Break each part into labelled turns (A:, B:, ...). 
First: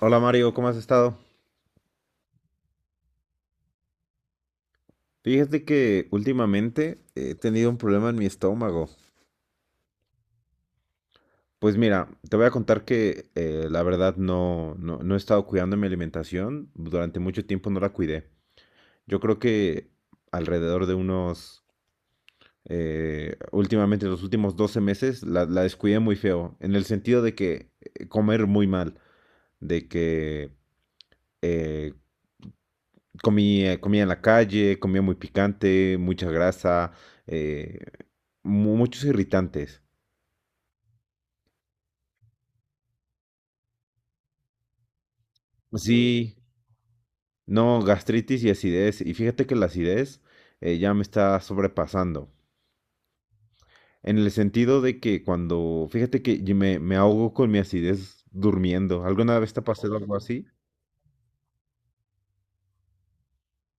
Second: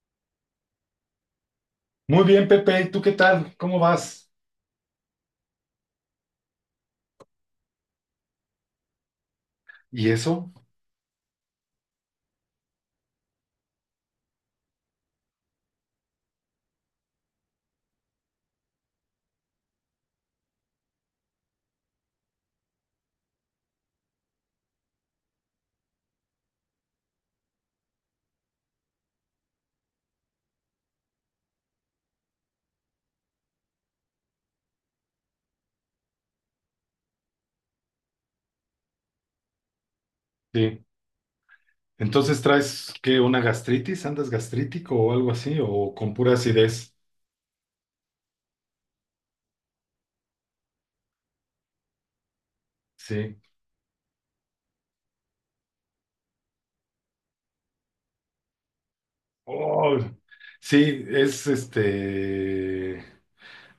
A: Hola Mario, ¿cómo has estado?
B: Muy bien, Pepe, ¿Tú qué tal? ¿Cómo vas?
A: Fíjate que últimamente he tenido un problema en mi estómago.
B: ¿Y eso?
A: Pues mira, te voy a contar que la verdad no he estado cuidando mi alimentación. Durante mucho tiempo no la cuidé. Yo creo que alrededor de unos, últimamente los últimos 12 meses la descuidé muy feo. En el sentido de que comer muy mal, de que eh, comía en la calle, comía muy picante, mucha grasa, eh, muchos irritantes.
B: Sí. Entonces traes qué, una gastritis, andas gastrítico o algo así, o
A: Sí,
B: con pura acidez.
A: no, gastritis y acidez. Y fíjate que la acidez ya me está sobrepasando.
B: Sí.
A: En el sentido de que fíjate que me ahogo con mi acidez durmiendo. ¿Alguna vez te ha pasado
B: Oh,
A: algo así?
B: sí, es este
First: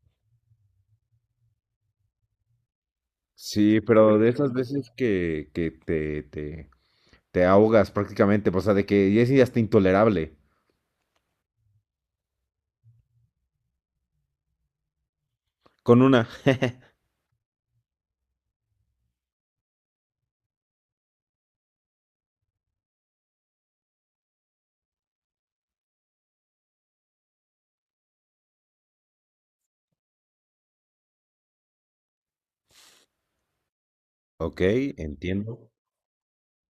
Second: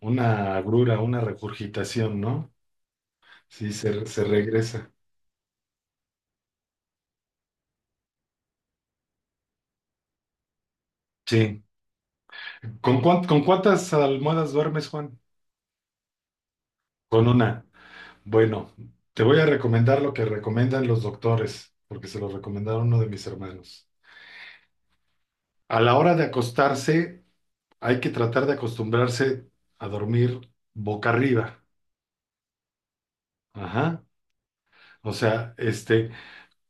B: una agrura, una regurgitación, ¿no? Sí,
A: Sí,
B: se,
A: pero
B: se
A: de esas veces
B: regresa.
A: que te ahogas prácticamente, o sea, de que ya es hasta intolerable.
B: Sí. ¿Con cuántas almohadas duermes, Juan?
A: Con una.
B: Con una. Bueno, te voy a recomendar lo que recomiendan los doctores, porque se lo recomendaron uno de mis hermanos. A la hora de acostarse, hay que tratar de acostumbrarse a dormir boca arriba. Ajá.
A: Ok,
B: O sea,
A: entiendo.
B: este,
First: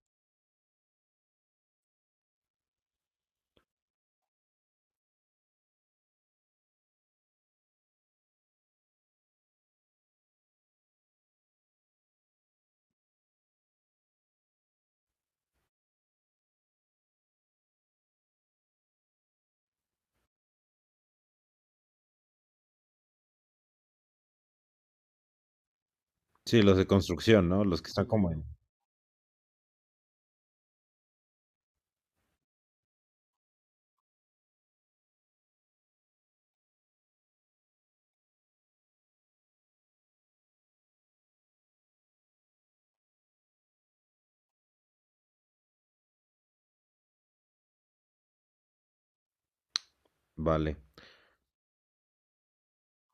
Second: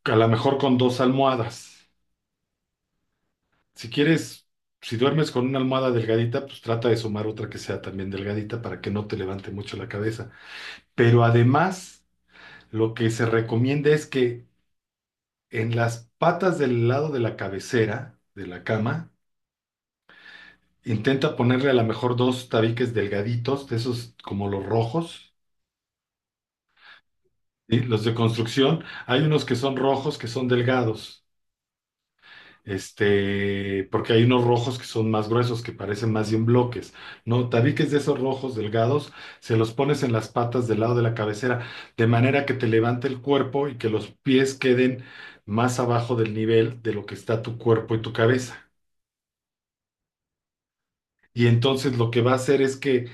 B: a lo mejor con dos almohadas. Si quieres, si duermes con una almohada delgadita, pues trata de sumar otra que sea también delgadita para que no te levante mucho la cabeza. Pero además, lo que se recomienda es que en las patas del lado de la cabecera de la cama, intenta ponerle a lo mejor dos tabiques delgaditos, de esos como los rojos.
A: Sí, los de construcción, ¿no?
B: ¿Sí?
A: Los que
B: Los
A: están
B: de
A: como en...
B: construcción, hay unos que son rojos, que son delgados, este, porque hay unos rojos que son más gruesos, que parecen más bien bloques, ¿no? Tabiques de esos rojos delgados, se los pones en las patas del lado de la cabecera, de manera que te levante el cuerpo y que los pies queden más abajo del nivel de lo que está tu cuerpo y tu cabeza.
A: Vale.
B: Y entonces lo que va a hacer es que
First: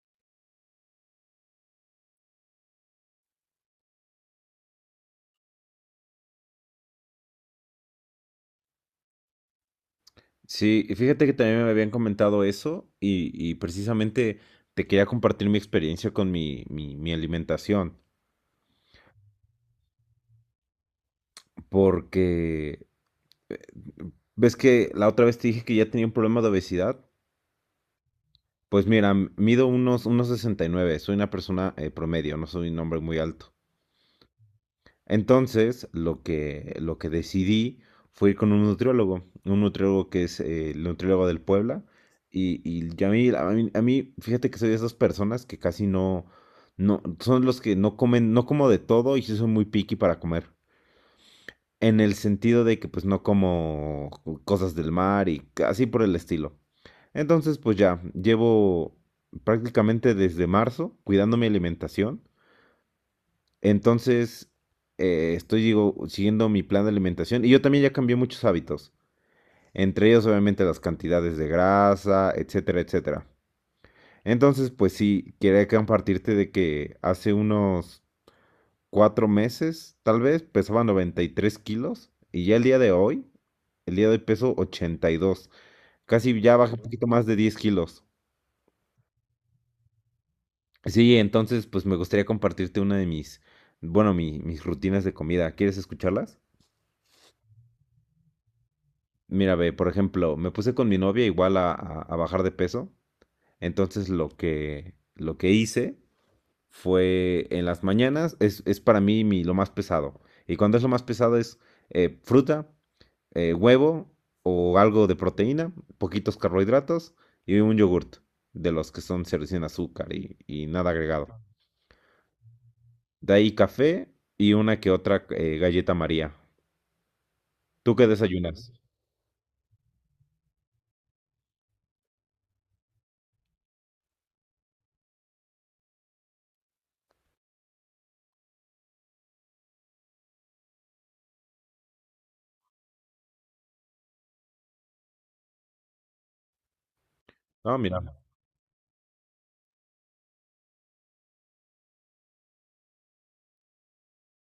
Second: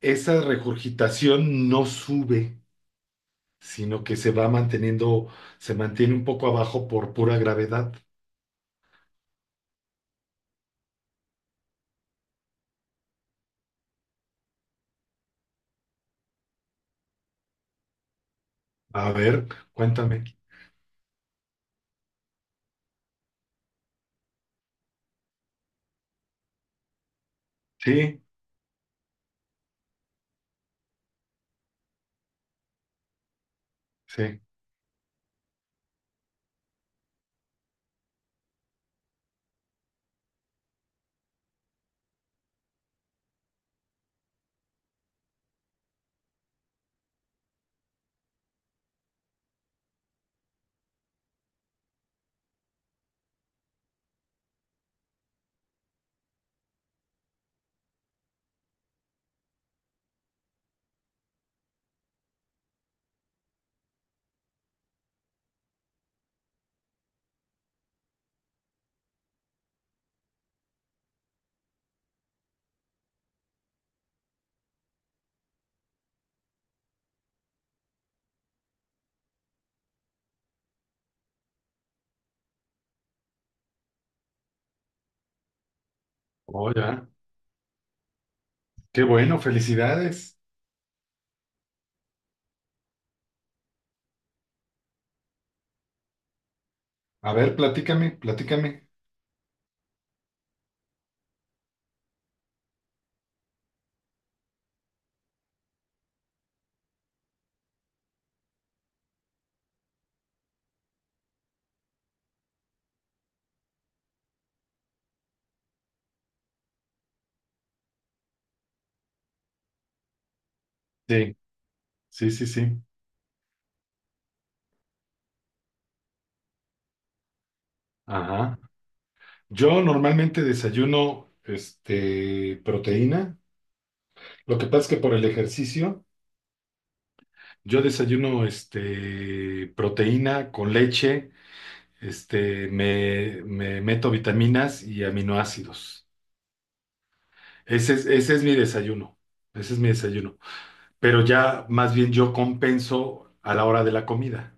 B: esa regurgitación no sube, sino que se va manteniendo, se mantiene un poco abajo por pura gravedad.
A: Sí, y fíjate que también me habían comentado eso y precisamente te quería compartir mi experiencia con mi alimentación,
B: A ver, cuéntame.
A: porque eh, ves que la otra vez te dije que ya tenía un problema de obesidad.
B: Sí,
A: Pues mira, mido unos, unos 69. Soy una persona promedio, no soy un hombre muy alto.
B: sí.
A: Entonces, lo que decidí fue ir con un nutriólogo que es el nutriólogo del Puebla. Y ya a mí, fíjate que soy de esas personas que casi no, no, son los que no comen, no como de todo y sí soy muy picky para comer. En el sentido de que pues no como cosas del mar y así por el estilo. Entonces, pues ya, llevo prácticamente desde marzo cuidando mi alimentación, entonces, siguiendo mi plan de alimentación y yo también ya cambié muchos hábitos, entre ellos obviamente las cantidades de grasa, etcétera, etcétera. Entonces, pues sí, quería compartirte de que hace unos cuatro meses, tal vez, pesaba 93 kilos y ya el día de hoy, el día de hoy peso 82, casi ya
B: Oh,
A: bajé un poquito
B: ya.
A: más de 10 kilos.
B: Qué bueno, felicidades.
A: Sí, entonces, pues me gustaría compartirte una de mis, bueno, mis rutinas de comida. ¿Quieres escucharlas?
B: A ver, platícame, platícame.
A: Mira, ve, por ejemplo, me puse con mi novia igual a bajar de peso. Entonces lo que hice fue en las mañanas, es para mí mi, lo más pesado. Y cuando es lo más pesado es fruta, huevo o algo de proteína, poquitos carbohidratos y un yogurt, de los que son cero sin azúcar y nada agregado.
B: Sí, sí, sí, sí.
A: De ahí café y una que otra galleta María. ¿Tú qué
B: Ajá.
A: desayunas?
B: Yo normalmente desayuno, este, proteína. Lo que pasa es que por el ejercicio, yo desayuno, este, proteína con leche, este, me meto vitaminas y aminoácidos.
A: Ah,
B: Ese
A: mira.
B: es, ese es mi desayuno. Ese es mi desayuno, pero ya más bien yo compenso a la hora de la comida.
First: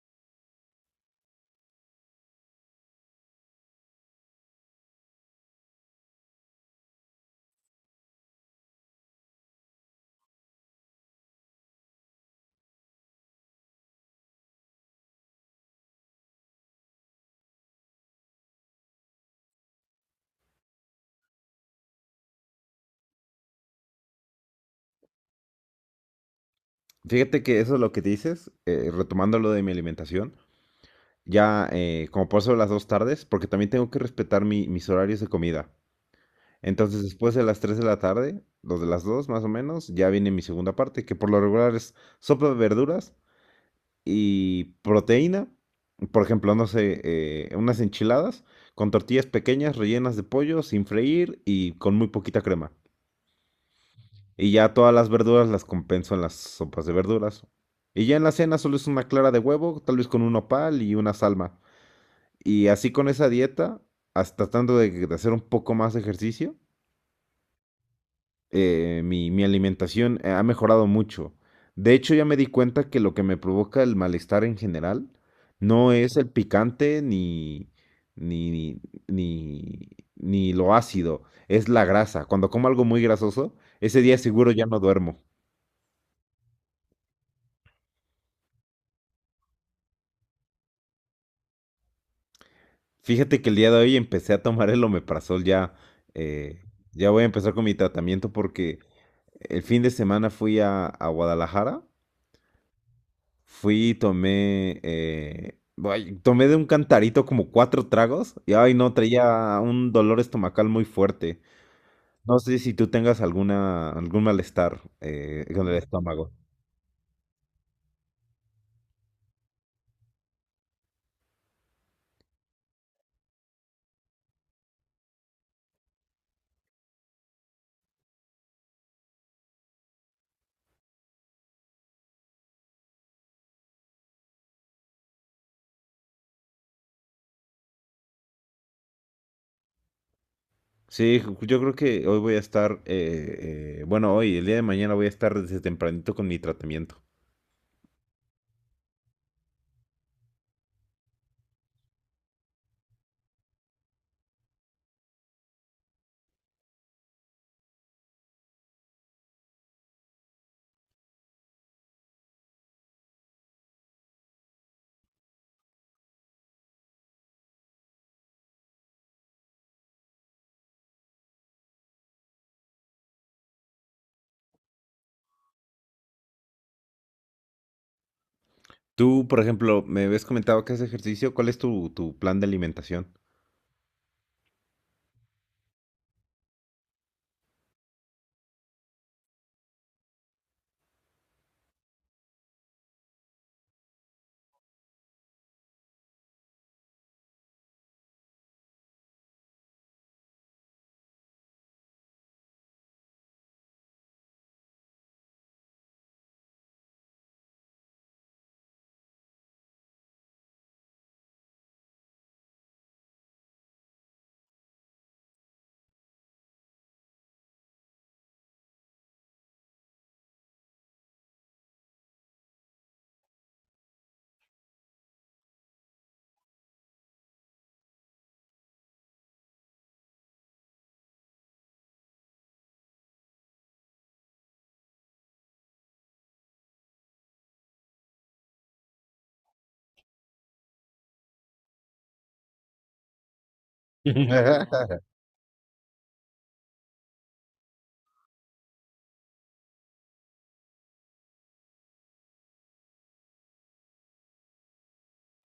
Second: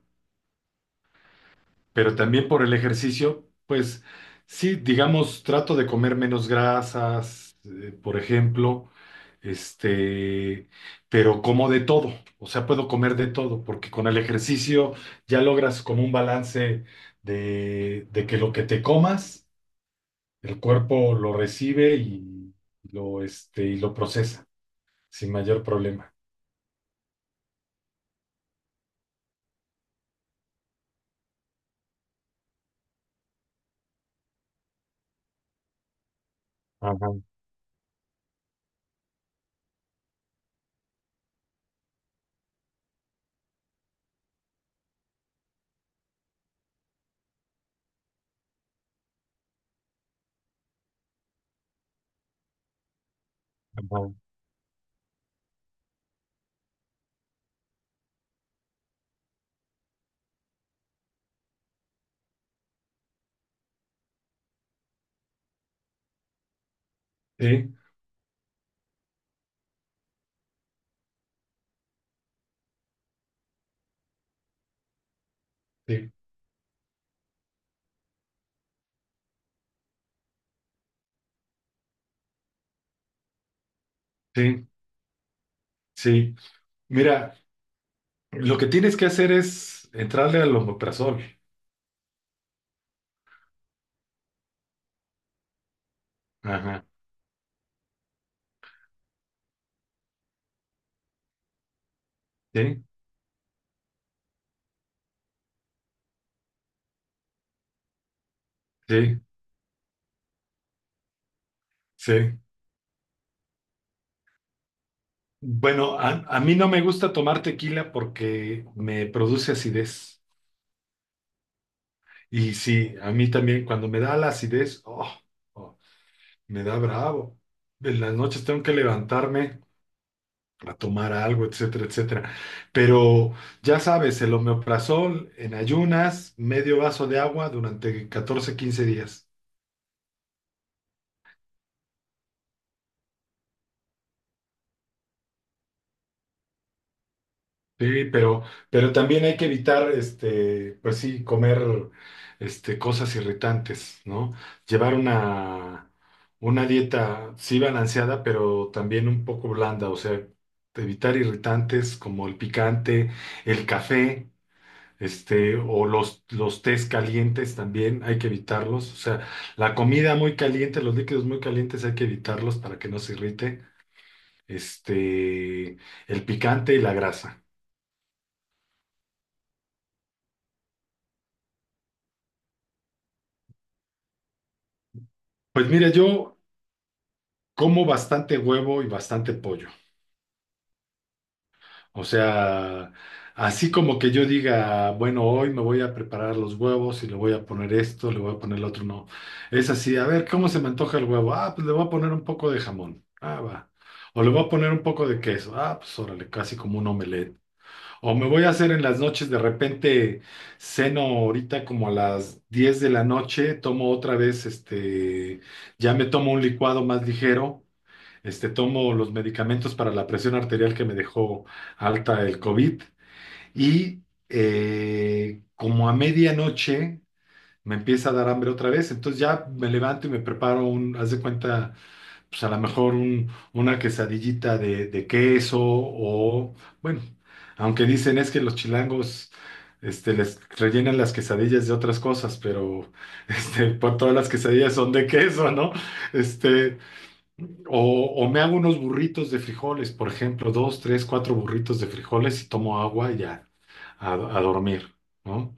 B: Pero también por el ejercicio, pues sí, digamos, trato de comer menos grasas, por ejemplo, este, pero como de todo, o sea, puedo comer de todo, porque con el ejercicio ya logras como un balance de que lo que te comas, el cuerpo lo recibe y lo, este, y lo procesa sin mayor problema.
A: Fíjate que eso es lo que dices, retomando lo de mi alimentación, ya como paso las dos tardes, porque también tengo que respetar mis horarios de comida. Entonces,
B: Ajá,
A: después de las 3 de la tarde, los de las 2 más o menos, ya viene mi segunda parte, que por lo regular es sopa de verduras y proteína. Por ejemplo, no sé, unas enchiladas con tortillas pequeñas rellenas de pollo sin freír y con muy poquita crema.
B: ajá.
A: Y ya todas las verduras las compenso en las sopas de verduras. Y ya en la cena solo es una clara de huevo, tal vez con un nopal y una salma. Y así con esa dieta, hasta tratando de hacer un poco más de ejercicio,
B: Sí,
A: mi alimentación ha mejorado mucho. De hecho, ya me di cuenta que lo que me provoca el malestar en general no
B: sí,
A: es el picante ni, ni, ni lo ácido, es la grasa. Cuando como algo muy grasoso, ese día seguro ya
B: sí.
A: no duermo.
B: Sí, mira, lo que tienes que hacer es entrarle al omeprazol.
A: Fíjate que el día de hoy empecé a tomar el omeprazol ya. eh,
B: Ajá,
A: ya voy a empezar con mi tratamiento porque el fin de semana fui a Guadalajara.
B: sí,
A: Fui y tomé. Ay, tomé de un cantarito como cuatro tragos. Y ay, no,
B: sí,
A: traía un dolor estomacal muy fuerte. No
B: sí.
A: sé si tú tengas algún malestar con el
B: Bueno, a,
A: estómago.
B: a mí no me gusta tomar tequila porque me produce acidez. Y sí, a mí también cuando me da la acidez, oh, oh, me da bravo. En las noches tengo que levantarme a tomar algo, etcétera, etcétera. Pero ya sabes, el omeprazol en ayunas, medio vaso de agua durante 14-15 días.
A: Sí, yo creo que hoy voy a estar. Bueno, hoy, el día de mañana voy a estar desde tempranito con mi tratamiento.
B: Sí, pero también hay que evitar, este, pues sí, comer, este, cosas irritantes, ¿no? Llevar una dieta, sí, balanceada, pero también un poco blanda, o sea, evitar irritantes como el picante, el café, este, o los tés calientes también hay que evitarlos, o sea, la comida muy caliente, los líquidos muy calientes hay que evitarlos para que no se irrite, este, el picante y la grasa.
A: Tú, por ejemplo, me habías comentado que haces ejercicio. ¿Cuál es tu plan de alimentación?
B: Pues mira, yo como bastante huevo y bastante pollo. O sea, así como que yo diga, bueno, hoy me voy a preparar los huevos y le voy a poner esto, le voy a poner lo otro, no. Es así, a ver, ¿cómo se me antoja el huevo? Ah, pues le voy a poner un poco de jamón. Ah, va. O le voy a poner un poco de queso. Ah, pues órale, casi como un omelette. O me voy a hacer en las noches, de repente ceno ahorita como a las 10 de la noche, tomo otra vez, este, ya me tomo un licuado más ligero, este, tomo los medicamentos para la presión arterial que me dejó alta el COVID y como a medianoche me empieza a dar hambre otra vez, entonces ya me levanto y me preparo un, haz de cuenta, pues a lo mejor una quesadillita de queso o, bueno, aunque dicen es que los chilangos... Este, les rellenan las quesadillas de otras cosas, pero este, por todas las quesadillas son de queso, ¿no? Este, o, o me hago unos burritos de frijoles, por ejemplo, dos, tres, cuatro burritos de frijoles y tomo agua y ya a dormir, ¿no?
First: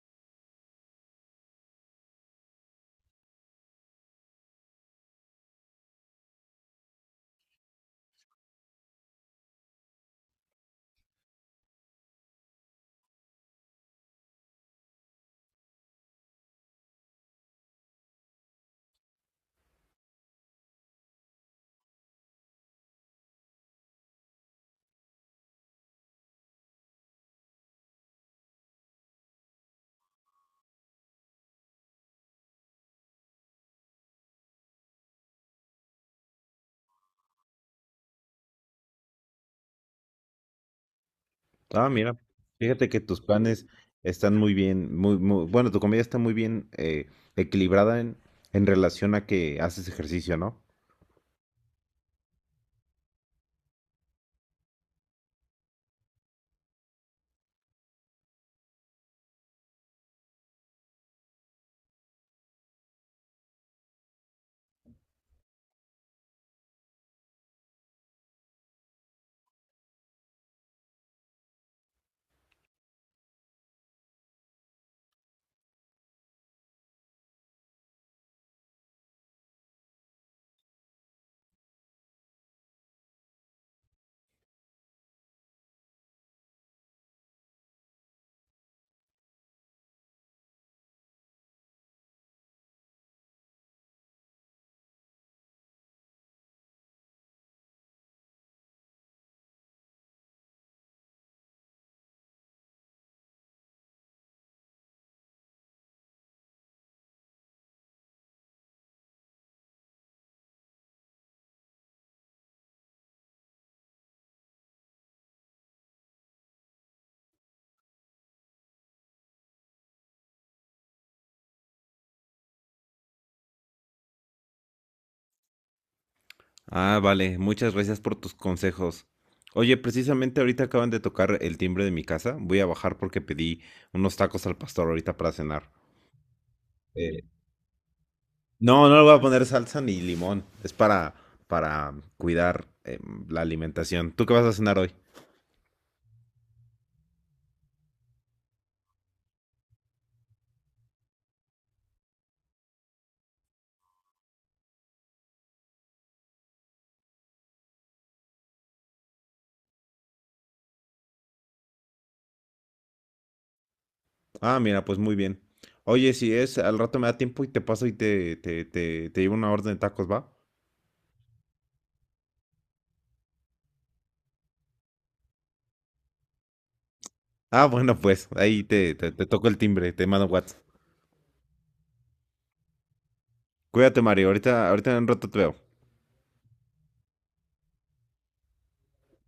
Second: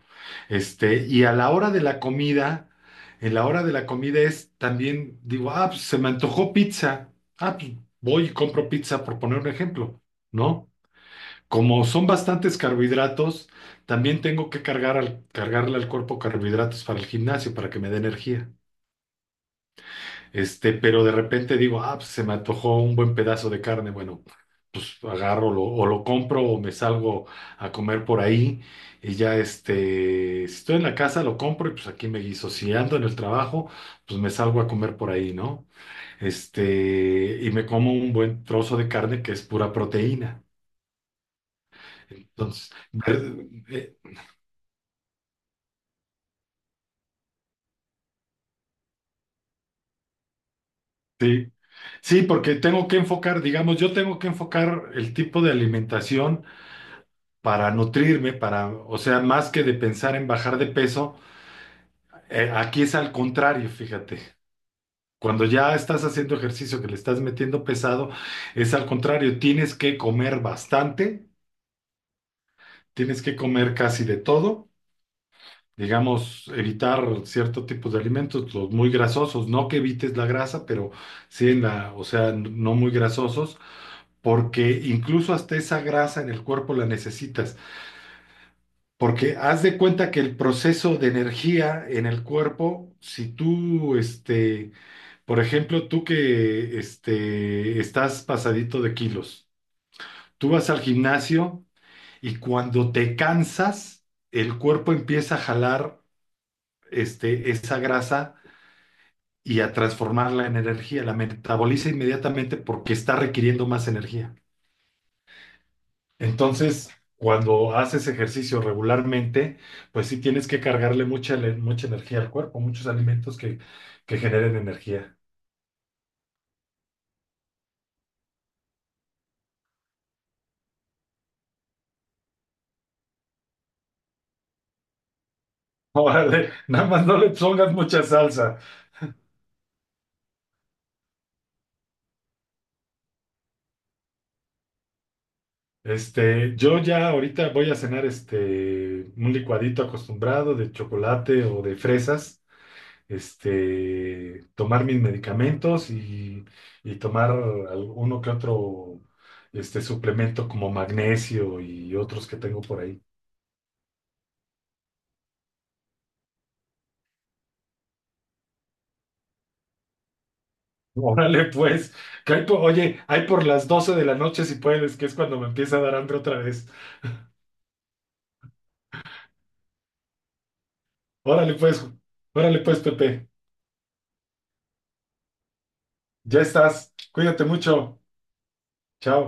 B: Este, y a la hora de la comida, en la hora de la comida es también, digo, ah, pues se me antojó pizza. Ah, pues voy y compro pizza, por poner un ejemplo, ¿no? Como son bastantes carbohidratos, también tengo que cargar al, cargarle al cuerpo carbohidratos para el gimnasio, para que me dé energía. Este, pero de repente digo, ah, pues se me antojó un buen pedazo de carne. Bueno, pues agarro o lo compro o me salgo a comer por ahí. Y ya, este, si estoy en la casa, lo compro y pues aquí me guiso. Si ando en el trabajo, pues me salgo a comer por ahí, ¿no? Este, y me como un buen trozo de carne que es pura proteína.
A: Ah, mira,
B: Entonces,
A: fíjate que tus planes están muy bien, muy, muy, bueno, tu comida está muy bien equilibrada en relación a que haces ejercicio, ¿no?
B: sí. Sí, porque tengo que enfocar, digamos, yo tengo que enfocar el tipo de alimentación para nutrirme, para, o sea, más que de pensar en bajar de peso, aquí es al contrario, fíjate. Cuando ya estás haciendo ejercicio que le estás metiendo pesado, es al contrario, tienes que comer bastante, tienes que comer casi de todo, digamos, evitar cierto tipo de alimentos, los muy grasosos, no que evites la grasa, pero sí en la, o sea, no muy grasosos, porque incluso hasta esa grasa en el cuerpo la necesitas. Porque haz de cuenta que el proceso de energía en el cuerpo, si tú, este, por ejemplo, tú que este, estás pasadito de kilos, tú vas al gimnasio y cuando te cansas, el cuerpo empieza a jalar, este, esa grasa y a transformarla en energía, la metaboliza inmediatamente porque está requiriendo más energía. Entonces, cuando haces ejercicio regularmente, pues sí tienes que cargarle mucha energía al cuerpo, muchos alimentos que generen energía.
A: Ah, vale, muchas gracias por tus consejos. Oye, precisamente ahorita acaban de tocar el timbre de mi casa. Voy a bajar porque pedí unos tacos al pastor ahorita para cenar.
B: Órale, nada más no
A: Eh,
B: le pongas mucha salsa.
A: No, no le voy a poner salsa ni limón. Es para cuidar la alimentación. ¿Tú qué vas a cenar hoy?
B: Este, yo ya ahorita voy a cenar, este, un licuadito acostumbrado de chocolate o de fresas, este, tomar mis medicamentos y tomar alguno que otro, este, suplemento como magnesio y otros que tengo por ahí.
A: Ah, mira, pues muy bien. Oye, si es, al rato me da tiempo y te paso y te llevo una orden de tacos, ¿va?
B: Órale, pues, que hay oye, hay por las 12 de la noche si puedes, que es cuando me empieza a dar hambre otra vez.
A: Ah, bueno, pues ahí te toco el timbre, te mando WhatsApp.
B: Órale, pues, órale, pues, Pepe,
A: Cuídate, Mario. Ahorita, ahorita en un rato te veo.
B: ya estás, cuídate mucho, chao.